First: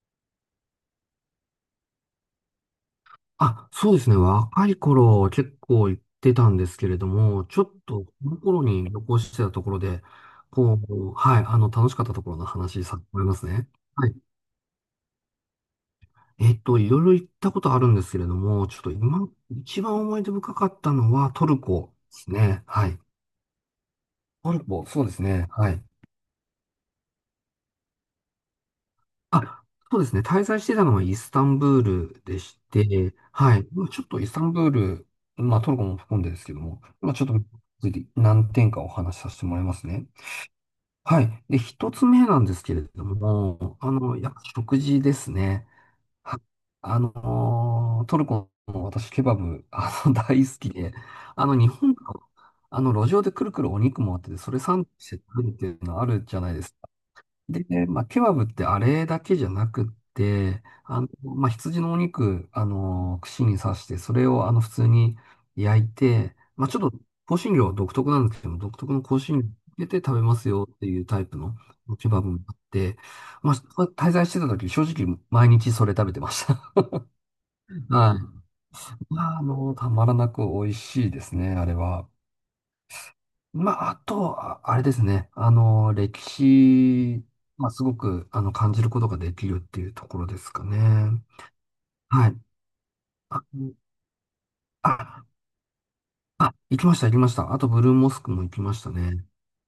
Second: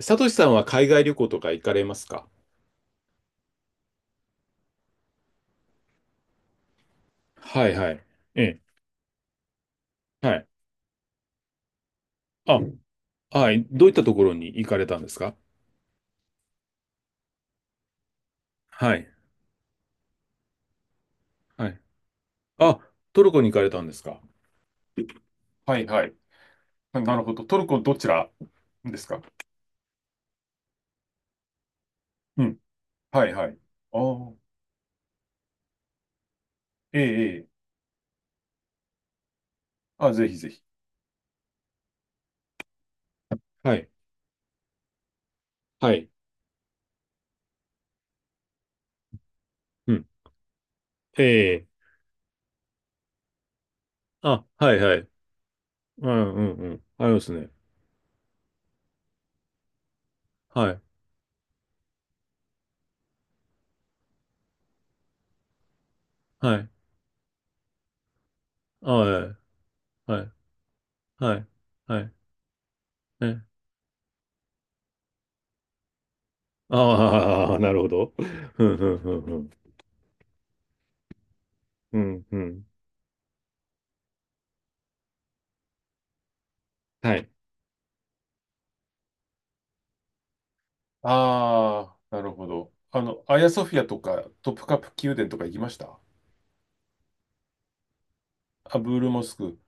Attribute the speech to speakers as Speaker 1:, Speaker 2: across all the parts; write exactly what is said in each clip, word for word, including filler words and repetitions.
Speaker 1: サトシさんは海外旅行とか行かれますか？
Speaker 2: あ、そうですね。若い頃結構行ってたんですけれども、ちょ
Speaker 1: はい
Speaker 2: っ
Speaker 1: はい。
Speaker 2: とこの
Speaker 1: ええ。
Speaker 2: 頃に旅行してたところで、
Speaker 1: はい。
Speaker 2: こう、はい、あの、楽しかったところの
Speaker 1: あ、
Speaker 2: 話させてもらいます
Speaker 1: はい。
Speaker 2: ね。
Speaker 1: どういった
Speaker 2: は
Speaker 1: と
Speaker 2: い。
Speaker 1: ころに行かれたんですか？
Speaker 2: えっと、いろいろ行ったことあるんですけれども、ちょっと
Speaker 1: はい。
Speaker 2: 今、一番思い出深かったのはトル
Speaker 1: はい。
Speaker 2: コですね。
Speaker 1: あ、
Speaker 2: はい。
Speaker 1: トルコに行かれたんですか？
Speaker 2: トルコ、そうですね。は
Speaker 1: は
Speaker 2: い。
Speaker 1: いはい。なるほど。トルコどちらですか？
Speaker 2: あ、そうですね。滞在してたのはイスタンブールで
Speaker 1: うん。
Speaker 2: して、
Speaker 1: はいは
Speaker 2: は
Speaker 1: い。
Speaker 2: い。まあ
Speaker 1: あ
Speaker 2: ちょっとイ
Speaker 1: あ、
Speaker 2: スタンブール、まあトルコも含んでですけども、
Speaker 1: ええ、
Speaker 2: まあちょっと
Speaker 1: ええ。
Speaker 2: 次何点かお話しさせてもらいますね。
Speaker 1: あ、ぜひぜひ。
Speaker 2: はい。で、一つ目なんですけれど
Speaker 1: は
Speaker 2: も、
Speaker 1: い。
Speaker 2: あの、やっぱ食事ですね。
Speaker 1: はい。
Speaker 2: はあのートルコの私、ケバブ、あ
Speaker 1: うん。
Speaker 2: の、大好きで、
Speaker 1: え
Speaker 2: あの、日
Speaker 1: え。
Speaker 2: 本の、あの、路上でくるくるお肉もあって、
Speaker 1: あ、
Speaker 2: それ
Speaker 1: は
Speaker 2: サ
Speaker 1: い
Speaker 2: ンド
Speaker 1: はい。
Speaker 2: して食べるっていうのあ
Speaker 1: う
Speaker 2: る
Speaker 1: ん
Speaker 2: じ
Speaker 1: う
Speaker 2: ゃないで
Speaker 1: ん
Speaker 2: す
Speaker 1: うん。
Speaker 2: か。
Speaker 1: ありますね。
Speaker 2: で、まあ、ケバブってあれだけじゃなくって、
Speaker 1: はい。
Speaker 2: あの、まあ、羊のお肉、あの、串に刺して、それをあの、普通に焼いて、
Speaker 1: は
Speaker 2: まあ、
Speaker 1: い。
Speaker 2: ちょっと香辛料は独特なんですけども、独
Speaker 1: あ
Speaker 2: 特の香
Speaker 1: は
Speaker 2: 辛
Speaker 1: い。
Speaker 2: 料を入れて食
Speaker 1: は
Speaker 2: べ
Speaker 1: い。
Speaker 2: ますよっていうタイ
Speaker 1: は
Speaker 2: プ
Speaker 1: い。
Speaker 2: の
Speaker 1: は
Speaker 2: ケ
Speaker 1: い。
Speaker 2: バブもあって、
Speaker 1: え
Speaker 2: まあ、滞在してた時、正直毎日それ食べてました。
Speaker 1: ああ、なるほ ど。
Speaker 2: はい。
Speaker 1: ふんふんふんふ
Speaker 2: まあ、あ
Speaker 1: ん。
Speaker 2: の、たまらなく美味しいですね、あれ
Speaker 1: う
Speaker 2: は。
Speaker 1: ん、うん。
Speaker 2: まあ、あと、ああれですね。あの、歴
Speaker 1: は
Speaker 2: 史、
Speaker 1: い。
Speaker 2: まあ、すごく、あの、感じることができるっていうところですかね。
Speaker 1: ああ、な
Speaker 2: は
Speaker 1: る
Speaker 2: い。
Speaker 1: ほど。あの、ア
Speaker 2: あ、
Speaker 1: ヤソフィアとか、トプカプ宮
Speaker 2: あ、
Speaker 1: 殿とか行きました
Speaker 2: あ、行きました、行きました。あと、ブルーモスクも行きま
Speaker 1: あ、
Speaker 2: し
Speaker 1: ブ
Speaker 2: た
Speaker 1: ールモ
Speaker 2: ね。
Speaker 1: スク。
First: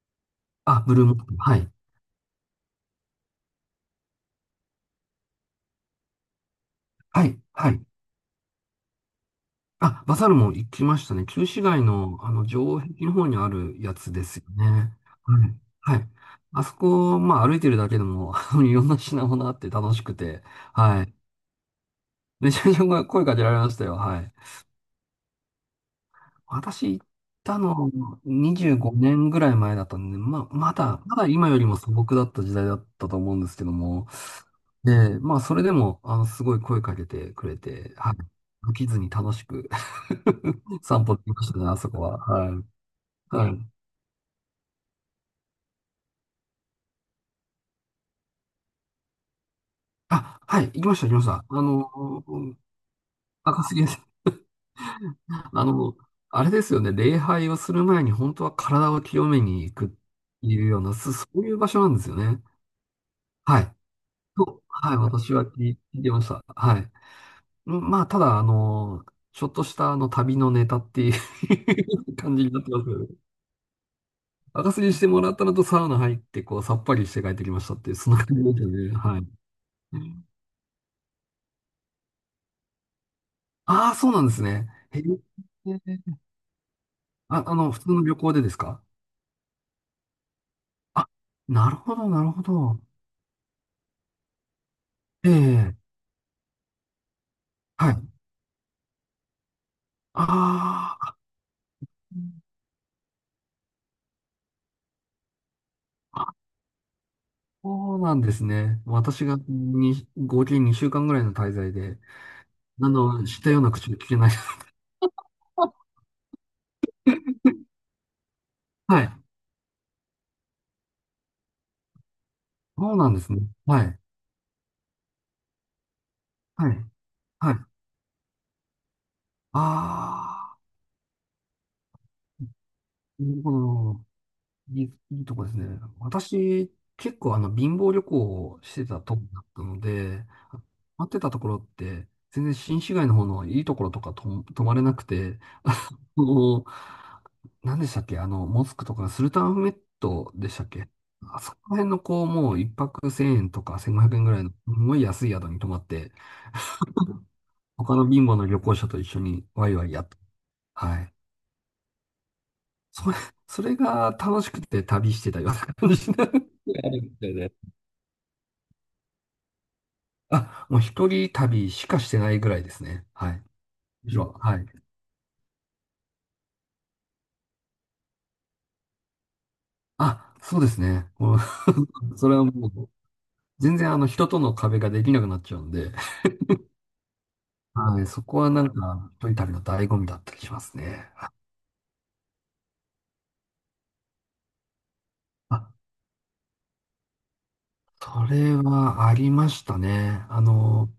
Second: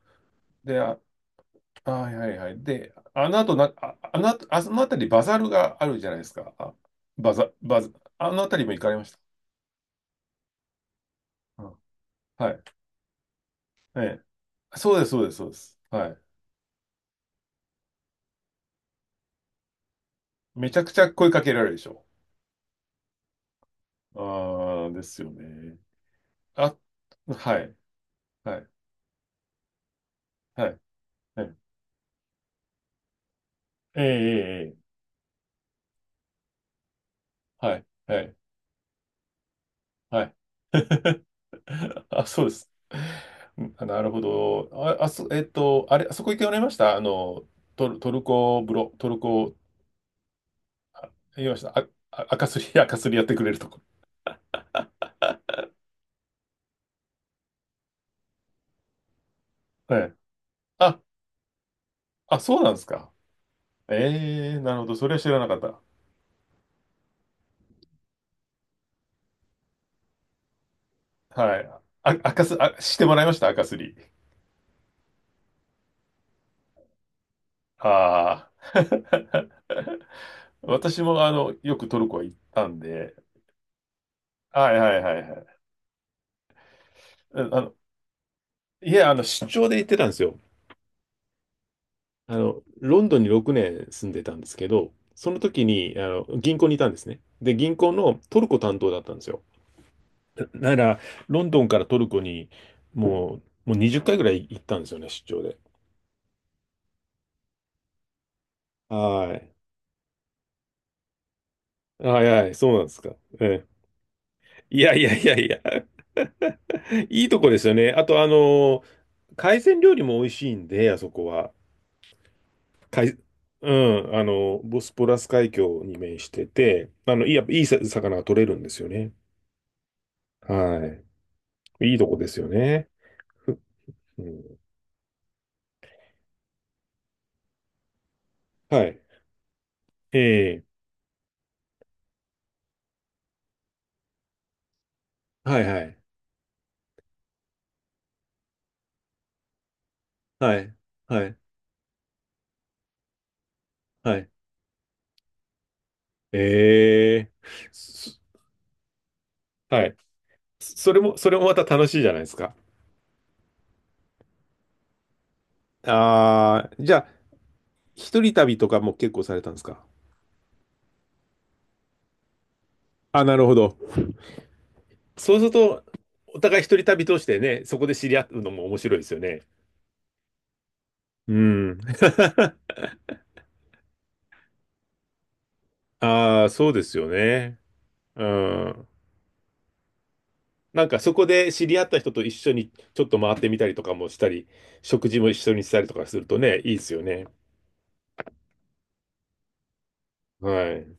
Speaker 1: で、
Speaker 2: あ、ブ
Speaker 1: あ、
Speaker 2: ルーモスク、はい。
Speaker 1: あはいはいはい。で、あの後な、あ、あの後、あその辺りバザルがあるじゃないですか。あ、
Speaker 2: は
Speaker 1: バ
Speaker 2: い、
Speaker 1: ザ、
Speaker 2: はい。
Speaker 1: バザ、あの辺りも行かれました？
Speaker 2: あ、バサルも行きましたね。旧市
Speaker 1: うん
Speaker 2: 街の、あの、
Speaker 1: はい。
Speaker 2: 城壁の方にあるや
Speaker 1: え
Speaker 2: つですよね。
Speaker 1: え。そうです、そうです、そ
Speaker 2: は
Speaker 1: うで
Speaker 2: い、
Speaker 1: す。
Speaker 2: は
Speaker 1: は
Speaker 2: い。
Speaker 1: い。
Speaker 2: あそこ、まあ、歩いてるだけでも、あのいろんな品物あって楽しくて、
Speaker 1: めちゃくち
Speaker 2: は
Speaker 1: ゃ
Speaker 2: い。
Speaker 1: 声かけられるでしょ？
Speaker 2: めちゃめちゃ声声かけられましたよ。はい。
Speaker 1: ああ、ですよね。あ、
Speaker 2: 私行っ
Speaker 1: は
Speaker 2: た
Speaker 1: い、
Speaker 2: の
Speaker 1: はい、
Speaker 2: にじゅうごねんぐらい前だったんで、まあ、
Speaker 1: は
Speaker 2: ま
Speaker 1: い。
Speaker 2: だ、まだ
Speaker 1: は
Speaker 2: 今
Speaker 1: い
Speaker 2: よりも素朴だった時代だったと思うんですけど
Speaker 1: ええ、
Speaker 2: も、
Speaker 1: ええ、ええ
Speaker 2: で、まあ、それでも、あの、すごい声かけてくれ
Speaker 1: はい、
Speaker 2: て、はい。
Speaker 1: はい、
Speaker 2: 飽きずに楽しく
Speaker 1: はい。
Speaker 2: 散歩で きましたね、あそこは。
Speaker 1: あ、そうで
Speaker 2: はい。
Speaker 1: す。
Speaker 2: は
Speaker 1: う
Speaker 2: い。
Speaker 1: んなるほど。あ、あそ、えっと、あれ、あそこ行っておられました、あの、トル、トルコ風呂、トルコ、
Speaker 2: あ、はい、行きました、行きました。
Speaker 1: 言いまし
Speaker 2: あ
Speaker 1: た。あ、
Speaker 2: の、
Speaker 1: あ赤すり、赤すりやってくれる
Speaker 2: 赤
Speaker 1: とこ。
Speaker 2: 杉さんあの、あれですよね、礼拝をする前に本当は体を清めに行くって
Speaker 1: はい。
Speaker 2: いうような、
Speaker 1: あ、
Speaker 2: そそういう場所なんですよ
Speaker 1: あ、
Speaker 2: ね。
Speaker 1: そうなんですか。
Speaker 2: はい。
Speaker 1: ええー
Speaker 2: と、
Speaker 1: なるほ
Speaker 2: は
Speaker 1: ど。
Speaker 2: い、
Speaker 1: それは知
Speaker 2: 私
Speaker 1: ら
Speaker 2: は
Speaker 1: なかっ
Speaker 2: 聞
Speaker 1: た。
Speaker 2: いてました。はい。うんまあ、ただ、あの、ちょっとしたあの旅のネタってい
Speaker 1: はい。
Speaker 2: う
Speaker 1: あ、
Speaker 2: 感
Speaker 1: 赤
Speaker 2: じにな
Speaker 1: す、
Speaker 2: って
Speaker 1: あ、
Speaker 2: ますけ
Speaker 1: して
Speaker 2: ど、
Speaker 1: もらいました、赤すり。
Speaker 2: 赤すりしてもらったのとサウナ入って、こう、さっぱりして帰ってきましたっていう、そんな感じ
Speaker 1: あ
Speaker 2: ですよ
Speaker 1: あ。
Speaker 2: ね。はい。
Speaker 1: 私も、あの、よくトルコ行ったんで。
Speaker 2: ああ、そうなんですね。
Speaker 1: はいは
Speaker 2: へ
Speaker 1: いはいはい。
Speaker 2: え。
Speaker 1: あ
Speaker 2: あ、あの、
Speaker 1: の、
Speaker 2: 普通の旅行でですか？
Speaker 1: いや、あの、出張で行ってたんですよ。
Speaker 2: あ、なるほど、なる
Speaker 1: あ
Speaker 2: ほ
Speaker 1: の、
Speaker 2: ど。
Speaker 1: ロンドンにろくねん住んでたんですけど、
Speaker 2: え
Speaker 1: その時
Speaker 2: え、
Speaker 1: に、あの、銀行にいたんですね。で、銀
Speaker 2: は
Speaker 1: 行
Speaker 2: い。
Speaker 1: のトルコ担当だったんですよ。
Speaker 2: あ
Speaker 1: なから、
Speaker 2: ー
Speaker 1: ロンドンからトルコに、もう、もうにじゅっかいぐらい行ったんですよね、出張で。
Speaker 2: あ、そうなんですね。私
Speaker 1: は
Speaker 2: が
Speaker 1: い。
Speaker 2: に合計にしゅうかんぐらいの滞在で、
Speaker 1: はいはい、そうなんで
Speaker 2: あ
Speaker 1: すか。
Speaker 2: の、したよう
Speaker 1: え
Speaker 2: な
Speaker 1: え。
Speaker 2: 口で聞けない。
Speaker 1: いやいやいやいや、いいとこですよね。あと、あの、
Speaker 2: はい。
Speaker 1: 海鮮料理も美味しいんで、あそこは。
Speaker 2: そうなん
Speaker 1: 海、
Speaker 2: ですね。
Speaker 1: う
Speaker 2: はい。
Speaker 1: ん、あの、ボスポラス海峡に面して
Speaker 2: はい。
Speaker 1: て、あの、いいや、
Speaker 2: はい。
Speaker 1: いいさ魚が取れるんですよね。
Speaker 2: あ
Speaker 1: はい。いいとこですよね。
Speaker 2: あ、なるほ
Speaker 1: ふ
Speaker 2: ど。
Speaker 1: うん
Speaker 2: いい、いいとこですね。私、結構あの、貧乏旅行をし
Speaker 1: は
Speaker 2: てた
Speaker 1: い。
Speaker 2: とこだったので、
Speaker 1: ええ
Speaker 2: 待ってたところって、全然新市街の方のいいところとかと泊まれなくて、
Speaker 1: はい
Speaker 2: あ
Speaker 1: はい。
Speaker 2: の、何でしたっけあの、モスクとかスルタンアフメットで
Speaker 1: は
Speaker 2: したっ
Speaker 1: い。
Speaker 2: け？
Speaker 1: はい。
Speaker 2: あそこら辺のこう、もう一泊せんえんとか1500
Speaker 1: は
Speaker 2: 円
Speaker 1: い。
Speaker 2: ぐらいの、すごい安い宿に泊まって、
Speaker 1: ええ
Speaker 2: 他の
Speaker 1: そ
Speaker 2: 貧乏の旅行者と一緒にワイワ
Speaker 1: は
Speaker 2: イ
Speaker 1: い。
Speaker 2: やっと。
Speaker 1: それ
Speaker 2: はい。
Speaker 1: も、それもまた楽しいじゃないですか。
Speaker 2: それ、それが楽しくて旅してたような感じになる
Speaker 1: ああ、
Speaker 2: あ
Speaker 1: じゃ
Speaker 2: る
Speaker 1: あ、
Speaker 2: みたいで。
Speaker 1: 一人旅とかも結構されたんですか？
Speaker 2: あ、もう一人旅しかしてないぐらいですね。
Speaker 1: あ、
Speaker 2: は
Speaker 1: な
Speaker 2: い。
Speaker 1: るほど。
Speaker 2: 以上はい。
Speaker 1: そうすると、お互い一人旅通してね、そこで知り合うのも面白いですよね。
Speaker 2: あ、そうですね。
Speaker 1: う
Speaker 2: も
Speaker 1: ん。
Speaker 2: う それは もう、全然あの人との壁ができなくなっちゃうんで、
Speaker 1: ああ、そうですよね。
Speaker 2: はい、そ
Speaker 1: う
Speaker 2: こはなん
Speaker 1: ん。
Speaker 2: か一人旅の醍醐味だったりします
Speaker 1: なんか
Speaker 2: ね。
Speaker 1: そこで知り合った人と一緒にちょっと回ってみたりとかもしたり、食事も一緒に
Speaker 2: あ、
Speaker 1: したりとかするとね、いいですよね。
Speaker 2: それはありましたね。あ
Speaker 1: は
Speaker 2: の、
Speaker 1: い。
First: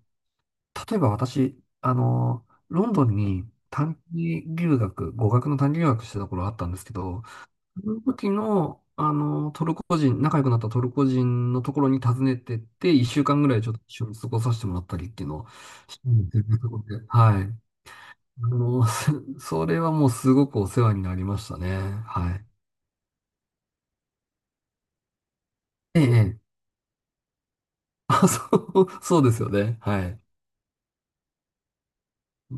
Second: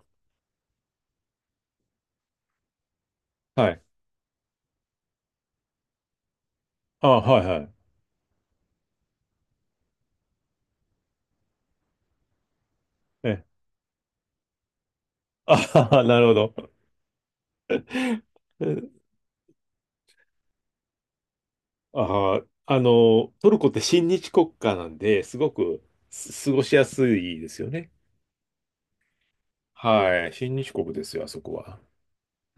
Speaker 2: 例えば私、あの、ロンドンに
Speaker 1: はい。
Speaker 2: 短期留学、語学の短期留学してた頃あったんですけ
Speaker 1: あ、
Speaker 2: ど、
Speaker 1: はいはい。
Speaker 2: その時の、あの、トルコ人、仲良くなったトルコ人のところに訪ねてって、一週間
Speaker 1: え、
Speaker 2: ぐらいちょっと一緒に過ごさせてもらったりっていうのを、
Speaker 1: あ、
Speaker 2: う
Speaker 1: なる
Speaker 2: ん
Speaker 1: ほ
Speaker 2: で
Speaker 1: ど。
Speaker 2: はい。あの、
Speaker 1: え
Speaker 2: そそれはもうすごくお世話になりましたね。は
Speaker 1: あ、
Speaker 2: い。
Speaker 1: あの、トルコって親日国家なんで、すごく
Speaker 2: ええ、え
Speaker 1: す
Speaker 2: え、
Speaker 1: 過ごしやすいですよね。
Speaker 2: あ、そう、そうですよね。はい。
Speaker 1: はい。親日国ですよ、あそこは。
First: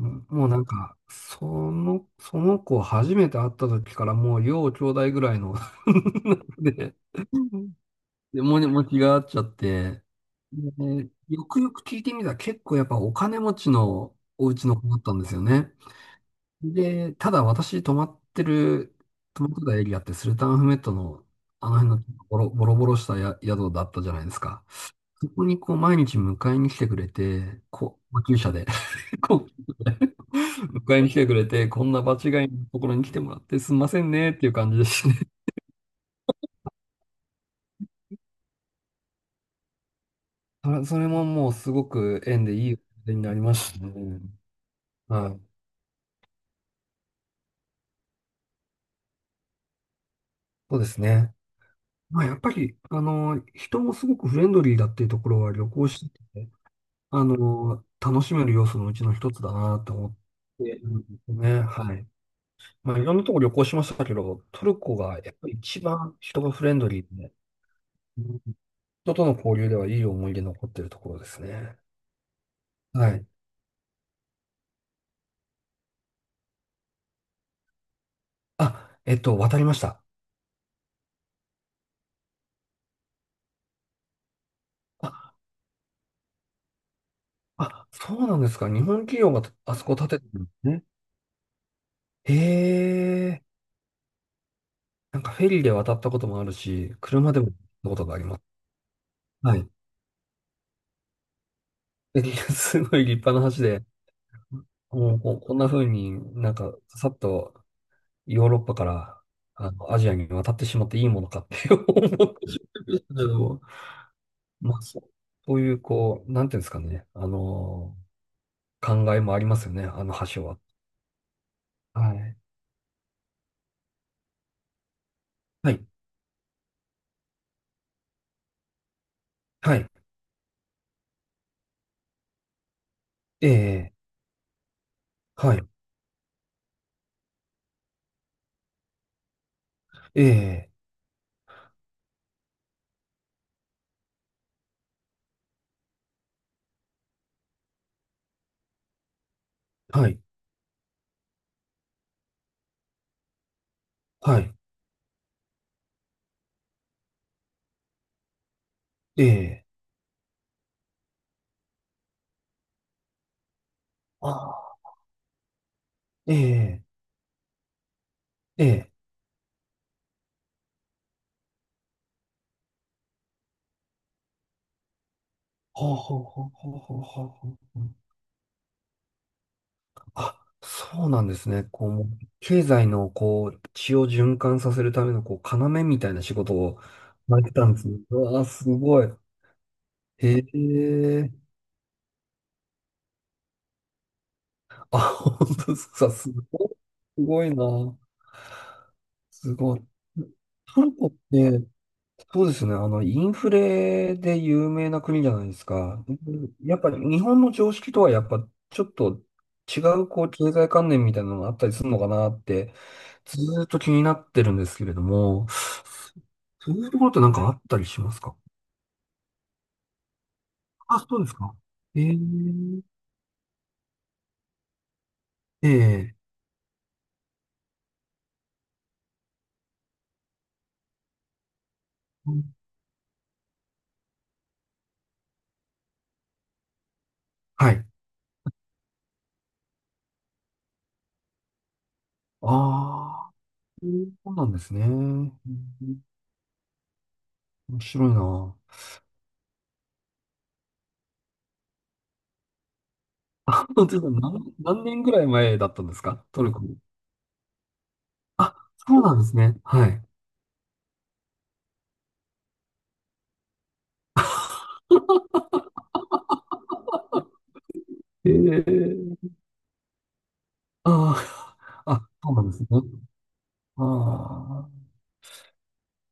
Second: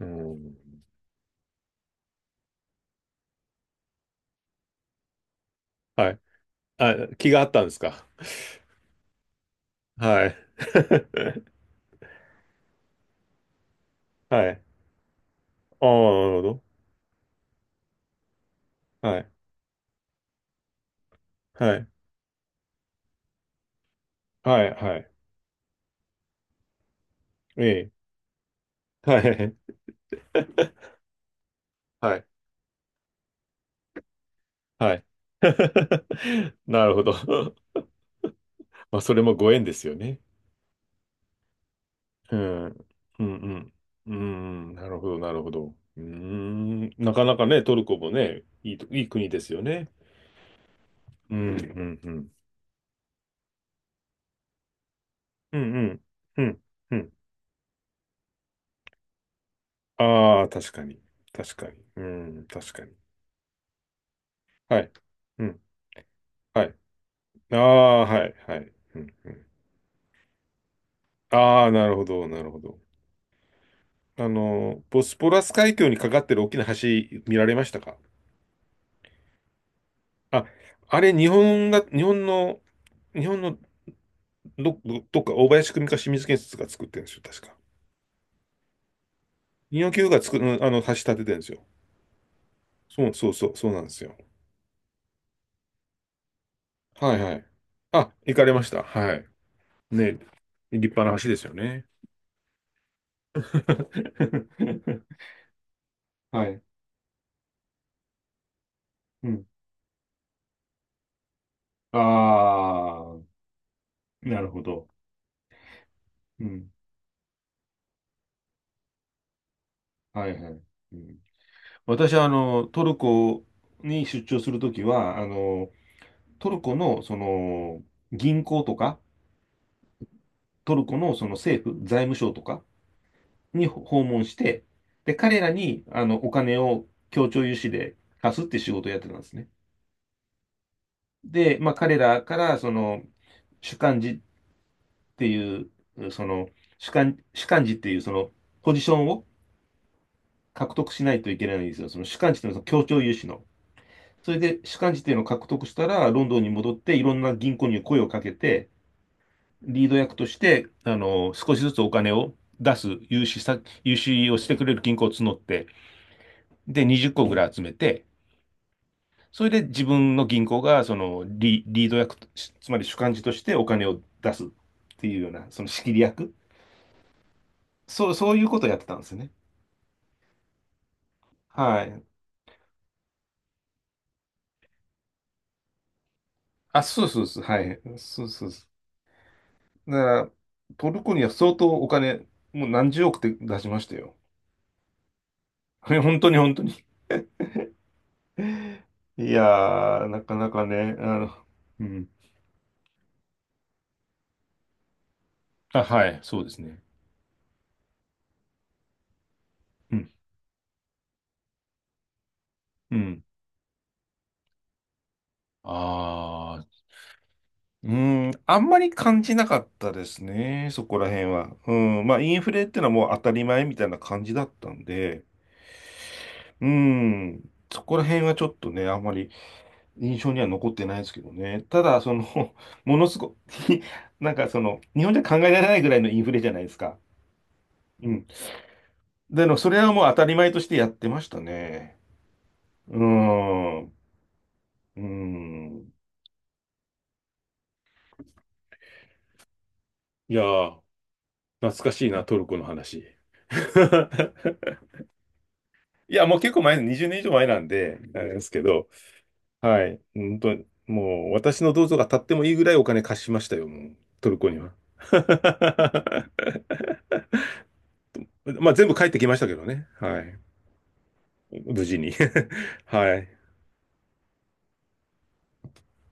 Speaker 1: う
Speaker 2: うもう
Speaker 1: ん。
Speaker 2: なんか、その、その子初めて会った時からもう要兄弟ぐらいの
Speaker 1: はい。あ、
Speaker 2: で、う
Speaker 1: 気があったんですか？
Speaker 2: で、もに、持ちがあっちゃって、
Speaker 1: はい。
Speaker 2: で、よ くよく聞いてみたら結構やっぱお金持ちのお
Speaker 1: はい。
Speaker 2: 家の子だったんですよね。
Speaker 1: ああ、なるほど。
Speaker 2: で、ただ私泊まってる、
Speaker 1: はい。
Speaker 2: 泊まってたエリアってスルタンアフメットのあ
Speaker 1: はい。
Speaker 2: の辺のボロボロボロしたや宿だったじゃないです
Speaker 1: は
Speaker 2: か。
Speaker 1: い。はい。
Speaker 2: そこにこう毎日迎えに来てくれて、
Speaker 1: ええ。
Speaker 2: こう、救車で
Speaker 1: は
Speaker 2: こ
Speaker 1: い。
Speaker 2: う、迎えに来てくれて、こんな場
Speaker 1: はい。
Speaker 2: 違いのところに来てもらってすんませんねっていう感じで
Speaker 1: はい。
Speaker 2: すね。
Speaker 1: なるほど。まあ、それもご縁ですよね。
Speaker 2: それそれももうすごく
Speaker 1: う
Speaker 2: 縁でい
Speaker 1: ん、う
Speaker 2: い思い
Speaker 1: ん、
Speaker 2: 出に
Speaker 1: う
Speaker 2: なりま
Speaker 1: ん、
Speaker 2: した
Speaker 1: う
Speaker 2: ね。
Speaker 1: ん、なるほど、
Speaker 2: は
Speaker 1: なるほ
Speaker 2: い。
Speaker 1: ど。うーん、なかなかね、トルコもね、いいと、いい国ですよね。
Speaker 2: そうですね。
Speaker 1: うん、うん、う
Speaker 2: まあ
Speaker 1: ん、
Speaker 2: やっぱり、あの、人もすごくフレンドリーだっていうところは
Speaker 1: う
Speaker 2: 旅
Speaker 1: ん、う
Speaker 2: 行
Speaker 1: ん、
Speaker 2: して
Speaker 1: う
Speaker 2: て、
Speaker 1: ん、うん。
Speaker 2: あの、楽しめる要素のうちの一つだなと思っ
Speaker 1: ああ、
Speaker 2: て
Speaker 1: 確か
Speaker 2: る
Speaker 1: に、
Speaker 2: んです
Speaker 1: 確
Speaker 2: ね。
Speaker 1: かに、
Speaker 2: は
Speaker 1: う
Speaker 2: い。
Speaker 1: ん、確か
Speaker 2: ま
Speaker 1: に。
Speaker 2: あ、いろんなとこ旅行しましたけど、トル
Speaker 1: はい、
Speaker 2: コがやっ
Speaker 1: う
Speaker 2: ぱり
Speaker 1: ん、
Speaker 2: 一番人が
Speaker 1: は
Speaker 2: フレ
Speaker 1: い。
Speaker 2: ンドリーで、
Speaker 1: ああ、
Speaker 2: う
Speaker 1: はい、
Speaker 2: ん
Speaker 1: はい。うん、
Speaker 2: 人と
Speaker 1: う
Speaker 2: の
Speaker 1: ん。
Speaker 2: 交流ではいい思い出残ってるところです
Speaker 1: ああ、
Speaker 2: ね。
Speaker 1: なるほど、なるほど。
Speaker 2: はい。
Speaker 1: あの、ボスポラス海峡にかかってる大きな橋見られましたか？
Speaker 2: あ、えっと、渡りました。
Speaker 1: あ、あれ、日本が、日本の、日本のど、どどっか、
Speaker 2: あ、
Speaker 1: 大林組か清水建設が作ってるんですよ、確か。
Speaker 2: あ、そうなんですか。日本企業があ
Speaker 1: 二
Speaker 2: そ
Speaker 1: よん
Speaker 2: こ
Speaker 1: きゅう
Speaker 2: 建て
Speaker 1: が
Speaker 2: て
Speaker 1: 作
Speaker 2: るんで
Speaker 1: る、
Speaker 2: す
Speaker 1: あの、
Speaker 2: ね。
Speaker 1: 橋立ててるんですよ。
Speaker 2: へ
Speaker 1: そうそう
Speaker 2: え、
Speaker 1: そう、そうなんですよ。
Speaker 2: なんかフェリーで渡ったこともあるし、
Speaker 1: はいは
Speaker 2: 車で
Speaker 1: い。
Speaker 2: も行ったこと
Speaker 1: あ、
Speaker 2: があり
Speaker 1: 行
Speaker 2: ます。
Speaker 1: かれました。はい。
Speaker 2: はい。
Speaker 1: ね、立派な橋ですよね。
Speaker 2: すごい立派な橋で、もう こうこんな風に
Speaker 1: は
Speaker 2: なん
Speaker 1: い。
Speaker 2: かさっとヨーロッパから
Speaker 1: うん。
Speaker 2: あのアジアに渡ってしまっていいものかって 思っ
Speaker 1: あ
Speaker 2: てしまいましたけ
Speaker 1: あ、
Speaker 2: ど、
Speaker 1: なるほ
Speaker 2: まあ、
Speaker 1: ど。
Speaker 2: そうそういう、こう、
Speaker 1: う
Speaker 2: なんていうんで
Speaker 1: ん。
Speaker 2: すかね、あの、考えもありますよね、あの
Speaker 1: はい
Speaker 2: 橋
Speaker 1: は
Speaker 2: は。
Speaker 1: い。うん、私
Speaker 2: は
Speaker 1: は、あ
Speaker 2: い。
Speaker 1: の、トルコに出張するときは、あの、
Speaker 2: はい。
Speaker 1: トルコの、その、銀行とか、
Speaker 2: はい。
Speaker 1: トルコのその政府、財務省とか
Speaker 2: え
Speaker 1: に
Speaker 2: え、
Speaker 1: 訪問して、で、彼ら
Speaker 2: はい。
Speaker 1: に、あの、お金を協調融資で貸すって仕事をやってたんですね。
Speaker 2: ええ、
Speaker 1: で、まあ、彼らから、その、主幹事っていう、その、主幹、主幹事っていう、その、ポジションを
Speaker 2: はい。
Speaker 1: 獲得しないといけないんですよ。その主幹事っていうのは、その協調融資の。それ
Speaker 2: はい。
Speaker 1: で、主幹事っていうのを獲得したら、ロンドンに戻って、いろんな銀行に声をかけて、
Speaker 2: ええ、
Speaker 1: リード役として、あの、少しずつお金を出す、融資さ、融資をしてくれ
Speaker 2: あ
Speaker 1: る
Speaker 2: あ、
Speaker 1: 銀行を募って、
Speaker 2: ええ、
Speaker 1: で、にじゅっこぐらい集めて、
Speaker 2: ええ、
Speaker 1: それで自分の銀行がそのリ、リード役し、つまり主幹事としてお金を出すっていうような、その仕切
Speaker 2: ほう
Speaker 1: り
Speaker 2: ほう
Speaker 1: 役。
Speaker 2: ほうほうほうほうほう。
Speaker 1: そう、そういうことをやってたんですよね。
Speaker 2: あ、そうなんですね。
Speaker 1: は
Speaker 2: こう、
Speaker 1: い。
Speaker 2: もう経済の、こう、血を循環させるための、こう、要みたいな仕事を
Speaker 1: あ、そうそう
Speaker 2: さ
Speaker 1: そ
Speaker 2: れ
Speaker 1: う。
Speaker 2: て
Speaker 1: は
Speaker 2: たん
Speaker 1: い。
Speaker 2: ですね。う
Speaker 1: そう
Speaker 2: わあ、
Speaker 1: そうそ
Speaker 2: すごい。
Speaker 1: う。だから、
Speaker 2: へ
Speaker 1: トルコには
Speaker 2: え。
Speaker 1: 相当お金、もう何十億って出しましたよ。
Speaker 2: あ、本当で すか。
Speaker 1: 本当
Speaker 2: す
Speaker 1: に本当
Speaker 2: ごい。
Speaker 1: に。
Speaker 2: すごいな。
Speaker 1: いや
Speaker 2: すごい。
Speaker 1: ー、なかなか
Speaker 2: トル
Speaker 1: ね、あ
Speaker 2: コっ
Speaker 1: の、
Speaker 2: て、
Speaker 1: うん。
Speaker 2: そうですね。あの、インフレで有名な国じゃないです
Speaker 1: あ、
Speaker 2: か。
Speaker 1: は
Speaker 2: う
Speaker 1: い、そうで
Speaker 2: ん
Speaker 1: す
Speaker 2: や
Speaker 1: ね。
Speaker 2: っぱり日本の常識とはやっぱちょっと違
Speaker 1: う
Speaker 2: う
Speaker 1: ん。
Speaker 2: こう経済観念みたいなのがあったりするのかなって
Speaker 1: うん。
Speaker 2: ずーっと気になってるんですけれども、
Speaker 1: あ
Speaker 2: そう
Speaker 1: あ、
Speaker 2: いうところってなんかあったり
Speaker 1: う
Speaker 2: します
Speaker 1: ーん、
Speaker 2: か？
Speaker 1: あんまり感じなかったですね、そこ
Speaker 2: あ、
Speaker 1: ら
Speaker 2: そう
Speaker 1: 辺
Speaker 2: ですか。
Speaker 1: は。うん、
Speaker 2: え
Speaker 1: ま
Speaker 2: え
Speaker 1: あ、インフレってのはもう当たり前みたいな感じだったんで、
Speaker 2: ええ
Speaker 1: うん、そこら辺はちょっとね、あんまり印象には残ってないですけどね。ただ、そ
Speaker 2: うん
Speaker 1: の、ものすごい なんかその、日本じゃ考えられないぐらいのインフレじゃないですか。
Speaker 2: はい。
Speaker 1: うん。でも、それはもう当たり前としてやってましたね。うー
Speaker 2: ああ、
Speaker 1: ん、
Speaker 2: そ
Speaker 1: う
Speaker 2: うなんですね。う
Speaker 1: ー
Speaker 2: ん
Speaker 1: ん。
Speaker 2: 面白いな。
Speaker 1: いやー、懐かしいな、トルコの話。
Speaker 2: あ、本当ですか？何、何年ぐらい前だったんです
Speaker 1: い
Speaker 2: か
Speaker 1: や、もう
Speaker 2: トル
Speaker 1: 結
Speaker 2: コ
Speaker 1: 構
Speaker 2: に。
Speaker 1: 前、にじゅうねん以上前なんで、あれです
Speaker 2: あ、
Speaker 1: けど、
Speaker 2: そうなんですね。
Speaker 1: は
Speaker 2: は
Speaker 1: い。
Speaker 2: い。
Speaker 1: 本当にもう私の銅像が立ってもいいぐらいお金貸しましたよ、もう、トルコには。
Speaker 2: え
Speaker 1: まあ、全部帰ってき
Speaker 2: え
Speaker 1: ましたけどね。はい。
Speaker 2: あ
Speaker 1: 無
Speaker 2: あ、
Speaker 1: 事
Speaker 2: あ、
Speaker 1: に。
Speaker 2: そうなんですね。
Speaker 1: はい。
Speaker 2: ああ、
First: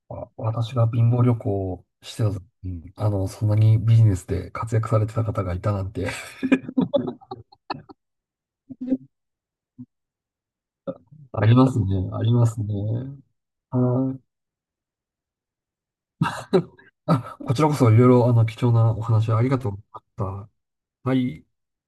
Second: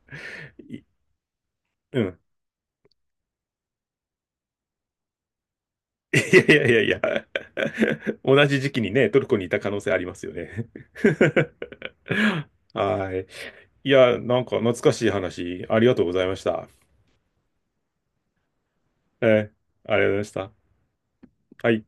Speaker 2: わ私
Speaker 1: い
Speaker 2: が貧乏旅行を
Speaker 1: う
Speaker 2: し
Speaker 1: ん。
Speaker 2: てた時に、あの、そんなにビジネスで活躍されてた方がいたなんて、
Speaker 1: いやいやいやいや。同じ時期にね、ト ルコにいた可能性ありますよね。
Speaker 2: ありますね、ありま すね。
Speaker 1: はい。
Speaker 2: は
Speaker 1: いや、
Speaker 2: い。
Speaker 1: なんか懐かしい話、ありがとうございました。
Speaker 2: あ、こちらこそいろいろ、あの、貴重なお話あり
Speaker 1: え
Speaker 2: がとうござい
Speaker 1: ーあ
Speaker 2: ま
Speaker 1: りがとうございまし
Speaker 2: し
Speaker 1: た。
Speaker 2: た。はい。
Speaker 1: はい。